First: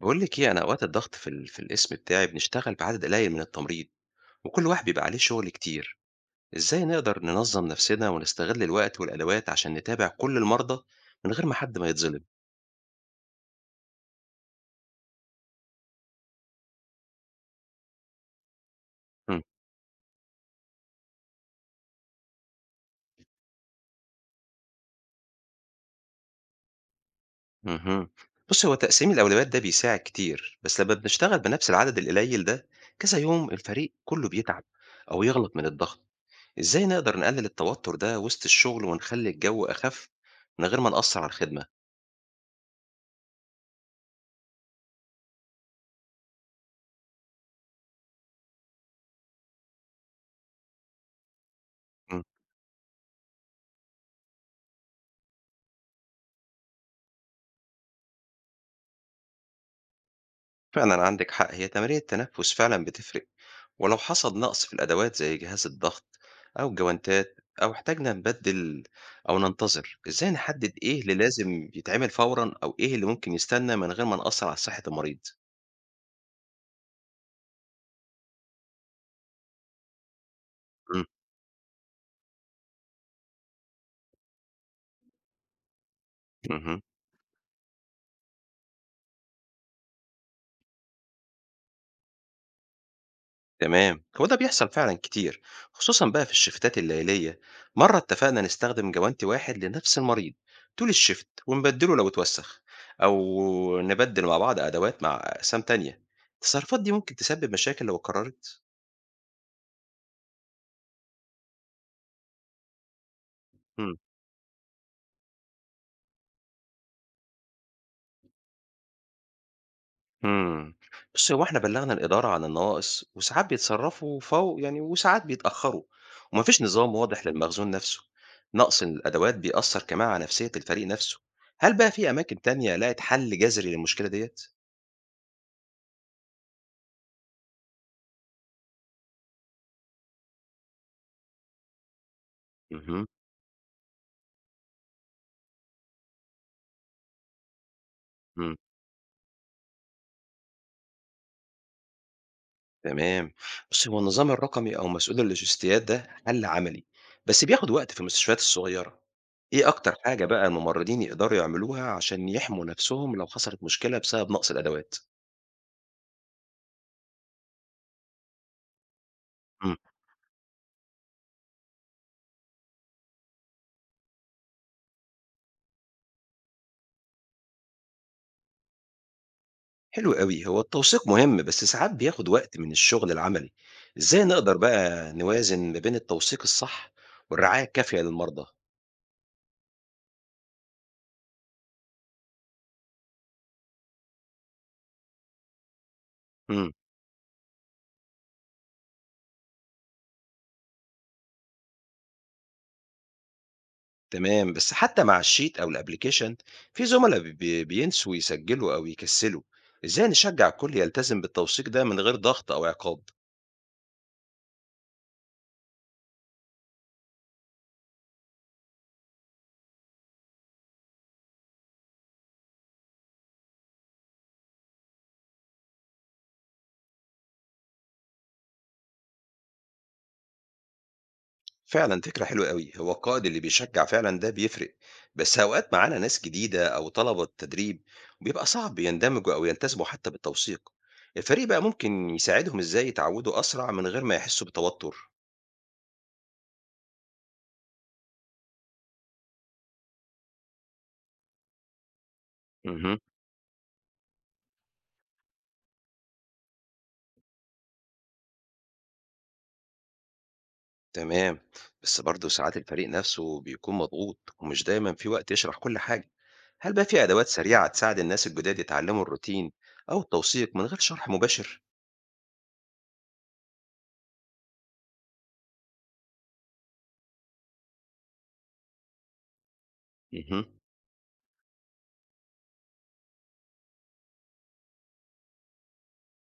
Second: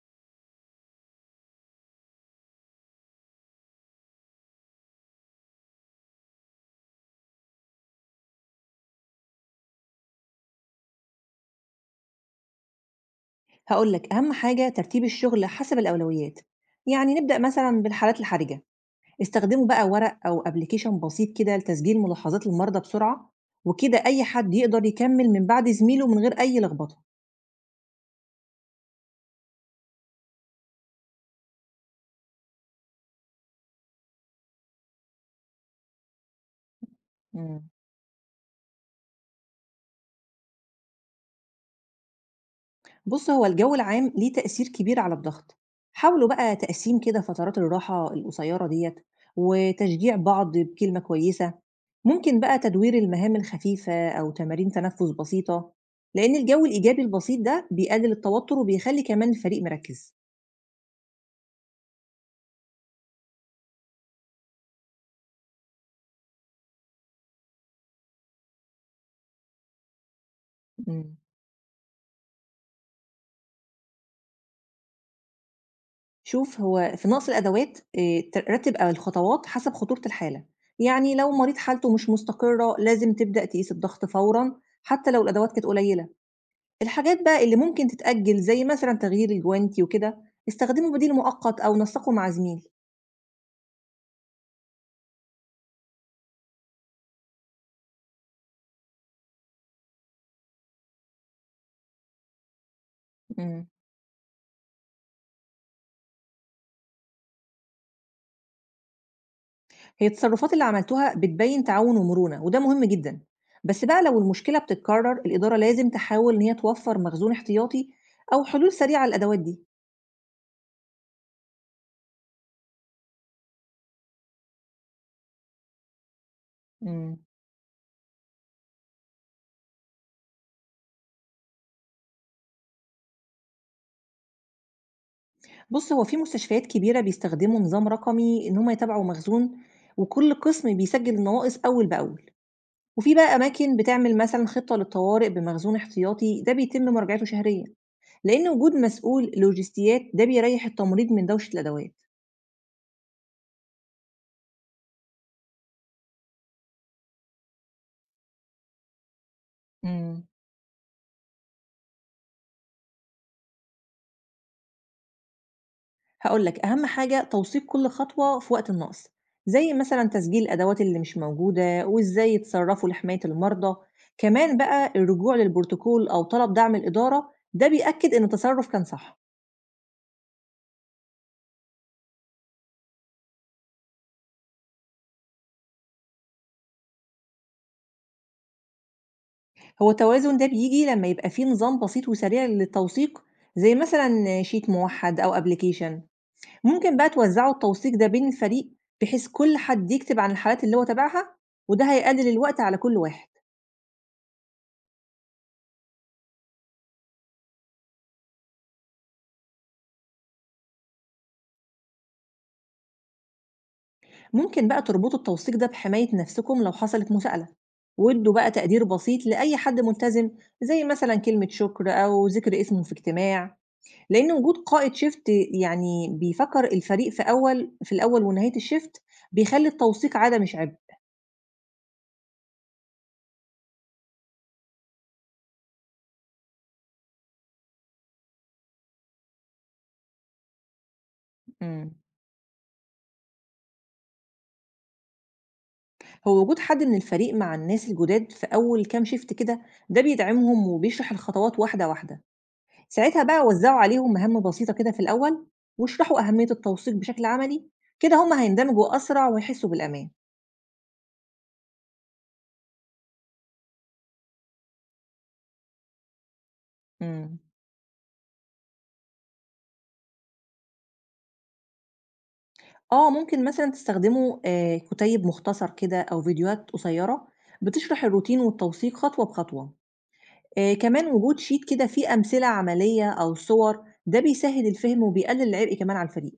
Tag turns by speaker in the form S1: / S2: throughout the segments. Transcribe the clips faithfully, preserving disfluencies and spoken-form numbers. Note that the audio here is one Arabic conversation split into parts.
S1: بقول لك ايه انا اوقات الضغط في ال... في القسم بتاعي بنشتغل بعدد قليل من التمريض، وكل واحد بيبقى عليه شغل كتير. ازاي نقدر ننظم نفسنا ونستغل الوقت والادوات عشان نتابع كل المرضى من غير ما حد ما يتظلم؟
S2: هقول لك أهم حاجة ترتيب الشغل حسب الأولويات. يعني نبدأ مثلا بالحالات الحرجة.
S1: مم.
S2: استخدموا بقى ورق أو أبليكيشن بسيط كده لتسجيل ملاحظات المرضى بسرعة، وكده أي حد يقدر يكمل من بعد زميله من غير أي لخبطة.
S1: مهم. بص، هو تقسيم الاولويات ده بيساعد كتير، بس لما بنشتغل بنفس العدد القليل ده كذا يوم الفريق كله بيتعب او يغلط من الضغط. ازاي نقدر نقلل
S2: مم.
S1: التوتر ده وسط الشغل ونخلي الجو اخف من غير ما نأثر على الخدمة؟
S2: بُص، هو الجو العام ليه تأثير كبير على الضغط، حاولوا بقى تقسيم كده فترات الراحة القصيرة ديّة، وتشجيع بعض بكلمة كويسة،
S1: مم.
S2: ممكن بقى تدوير المهام الخفيفة أو تمارين تنفس بسيطة، لأن الجو الإيجابي البسيط ده بيقلل التوتر وبيخلي كمان الفريق مركز.
S1: فعلا عندك حق، هي تمارين التنفس فعلا بتفرق. ولو حصل نقص في الأدوات زي جهاز الضغط أو الجوانتات أو احتاجنا نبدل أو ننتظر، إزاي نحدد إيه اللي
S2: إمم.
S1: لازم يتعمل فورًا أو إيه اللي ممكن يستنى من غير ما نأثر على صحة المريض؟
S2: شوف، هو في نقص الأدوات آآ، ت رتّب الخطوات حسب خطورة الحالة،
S1: امم،
S2: يعني لو مريض حالته مش مستقرة لازم تبدأ تقيس الضغط فورًا حتى لو الأدوات كانت قليلة.
S1: اهم،
S2: الحاجات بقى اللي ممكن تتأجّل زي مثلًا تغيير الجوانتي وكده، استخدموا بديل مؤقت أو نسّقوا مع زميل.
S1: تمام، هو ده بيحصل فعلًا كتير، خصوصًا بقى في الشيفتات الليلية. مرة اتفقنا نستخدم جوانتي واحد لنفس المريض طول الشيفت ونبدله لو اتوسخ،
S2: إمم.
S1: أو نبدل مع بعض أدوات مع أقسام تانية. التصرفات دي ممكن تسبب مشاكل لو اتكررت؟
S2: هي التصرفات اللي عملتوها بتبيّن تعاون ومرونة وده مهم جدًا. بس
S1: امم.
S2: بقى لو المشكلة بتتكرر، الإدارة لازم تحاول إن هي توفّر مخزون احتياطي أو حلول سريعة للأدوات دي.
S1: إمم. بُصّي، هو إحنا بلّغنا الإدارة عن النواقص، وساعات بيتصرّفوا فور يعني وساعات بيتأخّروا، وما فيش نظام
S2: إمم.
S1: واضح للمخزون نَفْسه. نقص الأدوات بيأثّر كمان على نفسيّة الفريق نَفْسه. هل بقى في أماكن تانية لقت حل جذري للمشكلة ديّة؟
S2: بُص، هو في مستشفيات كبيرة بيستخدموا نظام رقمي إن هم يتابعوا مخزون، وكل قسم بيسجّل النواقص أول بأول.
S1: اهم،
S2: وفي بقى أماكن بتعمل مثلًا خطة للطوارئ بمخزون احتياطي، ده بيتم مراجعته شهريًا. لأن
S1: إمم،
S2: وجود مسؤول لوجستيات ده بيريح التمريض من دوشة الأدوات.
S1: تمام. بُصّي، هو النظام الرقمي أو مسؤول اللوجستيات ده حل عملي، بس بياخُد وقت في المستشفيات الصغيرة. إيه أكتر حاجة
S2: امم.
S1: بقى الممرّضين يقدروا يعملوها عشان يحموا نَفْسهم لو حصلت مشكلة بسبب نقص الأدوات؟
S2: هقول لك أهم حاجة توثيق كل خطوة في وقت النقص، زي
S1: إمم.
S2: مثلا تسجيل الأدوات اللي مش موجودة وإزاي يتصرفوا لحماية المرضى. كمان بقى الرجوع للبروتوكول أو طلب دعم الإدارة ده بيأكد إن التصرف كان صح.
S1: حلو أوي، هو التوثيق مهم بس ساعات بياخد وقت من الشغل العملي. إزاي نقدر بقى نوازن ما بين التوثيق الصح والرعاية الكافية للمرضى؟
S2: هو التوازن ده بيجي لما يبقى فيه نظام بسيط وسريع للتوثيق، زي مثلا شيت موحد أو أبليكيشن.
S1: امم.
S2: ممكن بقى توزعوا التوثيق ده بين الفريق، بحيث كل حد يكتب عن الحالات اللي هو تابعها، وده هيقلل الوقت على كل واحد.
S1: تمام، بس حتى مع الشيت أو الأبليكيشن في زملاء بي- بي- بينسوا يسجلوا أو يكسلوا. إزاي نشجع الكل يلتزم بالتوثيق ده من غير ضغط أو عقاب؟
S2: ممكن بقى تربطوا التوثيق ده بحماية نفسكم لو حصلت مساءلة، وادوا بقى تقدير بسيط لأي حد ملتزم، زي مثلا كلمة شكر أو ذكر اسمه في اجتماع. لأن وجود قائد شيفت، يعني بيفكر الفريق في أول في الأول ونهاية الشيفت، بيخلي التوثيق عادة مش عبء.
S1: فعلًا فكرة حلوة أوي، هو القائد اللي بيشجّع فعلًا ده بيفرق. بس أوقات معانا ناس جديدة أو طلبة تدريب بيبقى صعب يندمجوا أو يلتزموا حتى بالتوثيق. الفريق بقى
S2: مم.
S1: ممكن يساعدهم إزاي يتعودوا أسرع من غير ما يحسوا بتوتر؟
S2: هو وجود حد من الفريق مع الناس الجداد في أول كام شيفت كده ده بيدعمهم وبيشرح الخطوات واحدة واحدة.
S1: اهم.
S2: ساعتها بقى وزّعوا عليهم مهام بسيطة كده في الأول، واشرحوا أهمية التوثيق بشكل عملي، كده هم هيندمجوا أسرع ويحسّوا بالأمان.
S1: تمام، بس برضه ساعات الفريق نفسه بيكون مضغوط ومش دايمًا في وقت يشرح كل حاجة. هل بقى في أدوات
S2: إمم.
S1: سريعة تساعد الناس الجداد يتعلموا الروتين أو التوثيق من غير شرح مباشر؟
S2: آه، ممكن مثلًا تستخدموا آآ كُتيب مختصر كده أو فيديوهات قصيّرة بتشرح الروتين والتوثيق خطوة بخطوة.
S1: اهم.
S2: آآ كمان وجود sheet كده فيه أمثلة عملية أو صور، ده بيسهّل الفهم وبيقلل العبء كمان على الفريق.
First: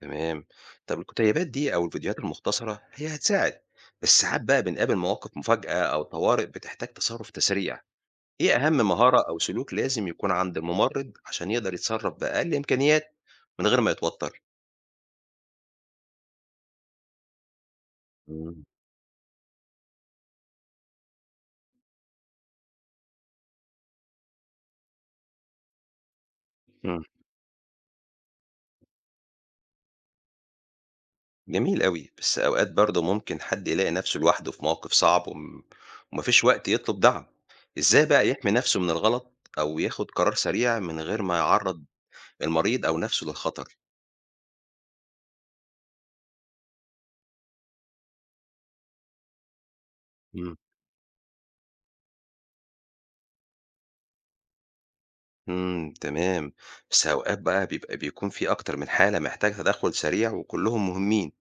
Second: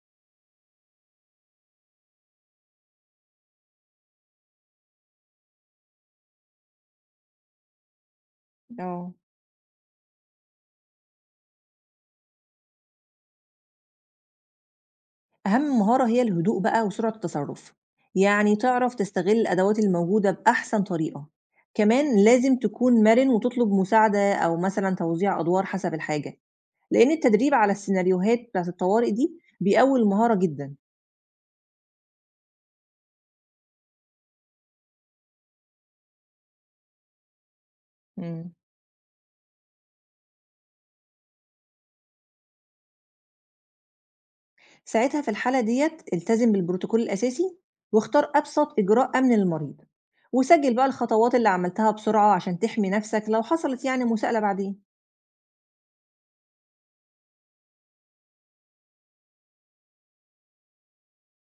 S1: تمام. طب الكتيبات دي او الفيديوهات المختصره هي هتساعد، بس ساعات بقى بنقابل مواقف مفاجاه او طوارئ بتحتاج تصرف تسريع. ايه اهم
S2: آه.
S1: مهاره او سلوك لازم يكون عند الممرض عشان يقدر يتصرف باقل امكانيات من غير ما يتوتر؟
S2: أهم مهارة هي الهدوء بقى وسرعة التصرف، يعني
S1: مم.
S2: تعرف تستغل الأدوات الموجودة بأحسن طريقة. كمان لازم تكون مرن وتطلب مساعدة أو مثلا توزيع أدوار حسب الحاجة،
S1: مم.
S2: لأن التدريب على السيناريوهات بتاعة الطوارئ دي بيقوي المهارة جدا.
S1: جميل قوي، بس اوقات برضه ممكن حد يلاقي نفسه لوحده في موقف صعب وم- ومفيش وقت يطلب دعم. ازاي بقى يحمي
S2: مم.
S1: نفسه من الغلط او ياخد قرار سريع من غير ما يعرض المريض او نفسه للخطر؟
S2: ساعتها في الحالة ديت التزم بالبروتوكول الأساسي، واختار أبسط إجراء أمن للمريض، وسجل بقى الخطوات اللي عملتها بسرعة عشان تحمي نفسك لو حصلت يعني مساءلة بعدين.
S1: إمم، تمام. بس أوقات بقى بيبقى بيكون في أكتر من حالة محتاجة تدخُّل سريع وكلّهم مهمين.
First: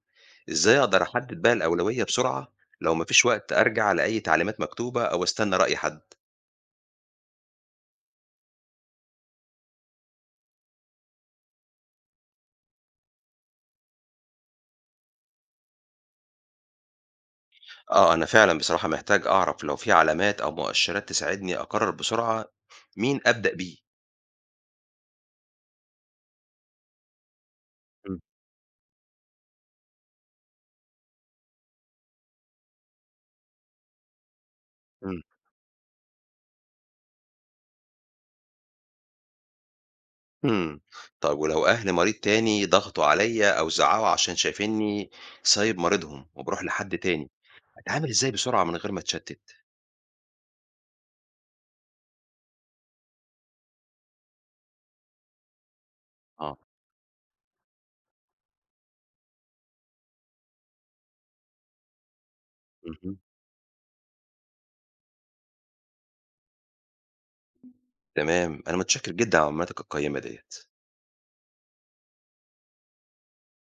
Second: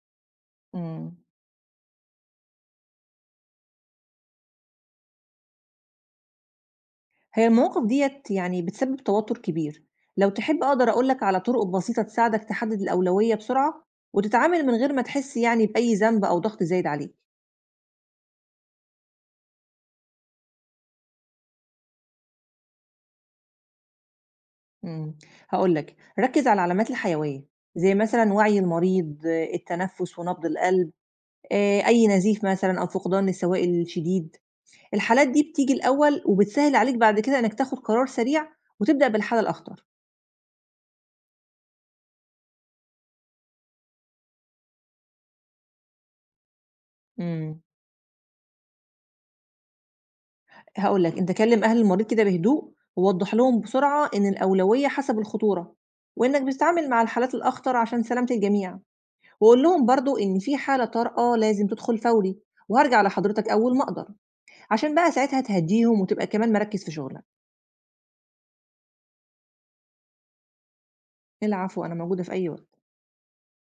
S1: إزاي أقدر
S2: مم.
S1: أحدد بقى الأولوية بسرعة لو ما فيش وقت أرجع لأي تعليمات مكتوبة أو أستنى رأي حد؟
S2: هي المواقف ديّة يعني بتسبب توتر كبير، لو تحب أقدر أقول لك على طرق بسيطة تساعدك تحدد الأولوية بسرعة، وتتعامل من غير ما تحس يعني بأي ذنب أو ضغط زايد عليك.
S1: آه، أنا فعلًا بصراحة محتاج أعرف لو في علامات أو مؤشرات تساعدني أقرّر بسرعة مين أبدأ بيه.
S2: إمم، هاقول لك ركز على العلامات الحيوية، زي
S1: إمم،
S2: مثلًا وعي المريض، آه، التنفس ونبض القلب، آآ، أي نزيف مثلًا أو فقدان للسوائل الشديد.
S1: إمم،
S2: الحالات دي بتيجي الأول وبتسهل عليك بعد كده إنك تاخد قرار سريع وتبدأ بالحالة الأخطر.
S1: إمم. طَب ولو أهل مريض تاني ضغطوا عليّا أو زعّقوا عشان شايفينّي سايب مريضهم وباروح لحد تاني،
S2: إمم.
S1: أتعامل إزاي بسرعة من غير ما أتشتِّت؟
S2: هاقول لك، أنت كلّم أهل المريض كده بهدوء، ووضّح لهم بسرعة إن الأولوية حسب الخطورة، وإنك
S1: آه.
S2: بتتعامل مع الحالات الأخطر عشان سلامة الجميع، وقُل لهم برضه إن في حالة طارئة لازم تدخل فوري، وهارجع
S1: اهم.
S2: لحضرتك أول ما أقدر، عشان بقى ساعتها تهدّيهم وتبقى كمان مركّز في شغلك.
S1: تمام، أنا متشكر جدًا على معلوماتك القيّمة ديّة.
S2: العفو، أنا موجودة في أي وقت.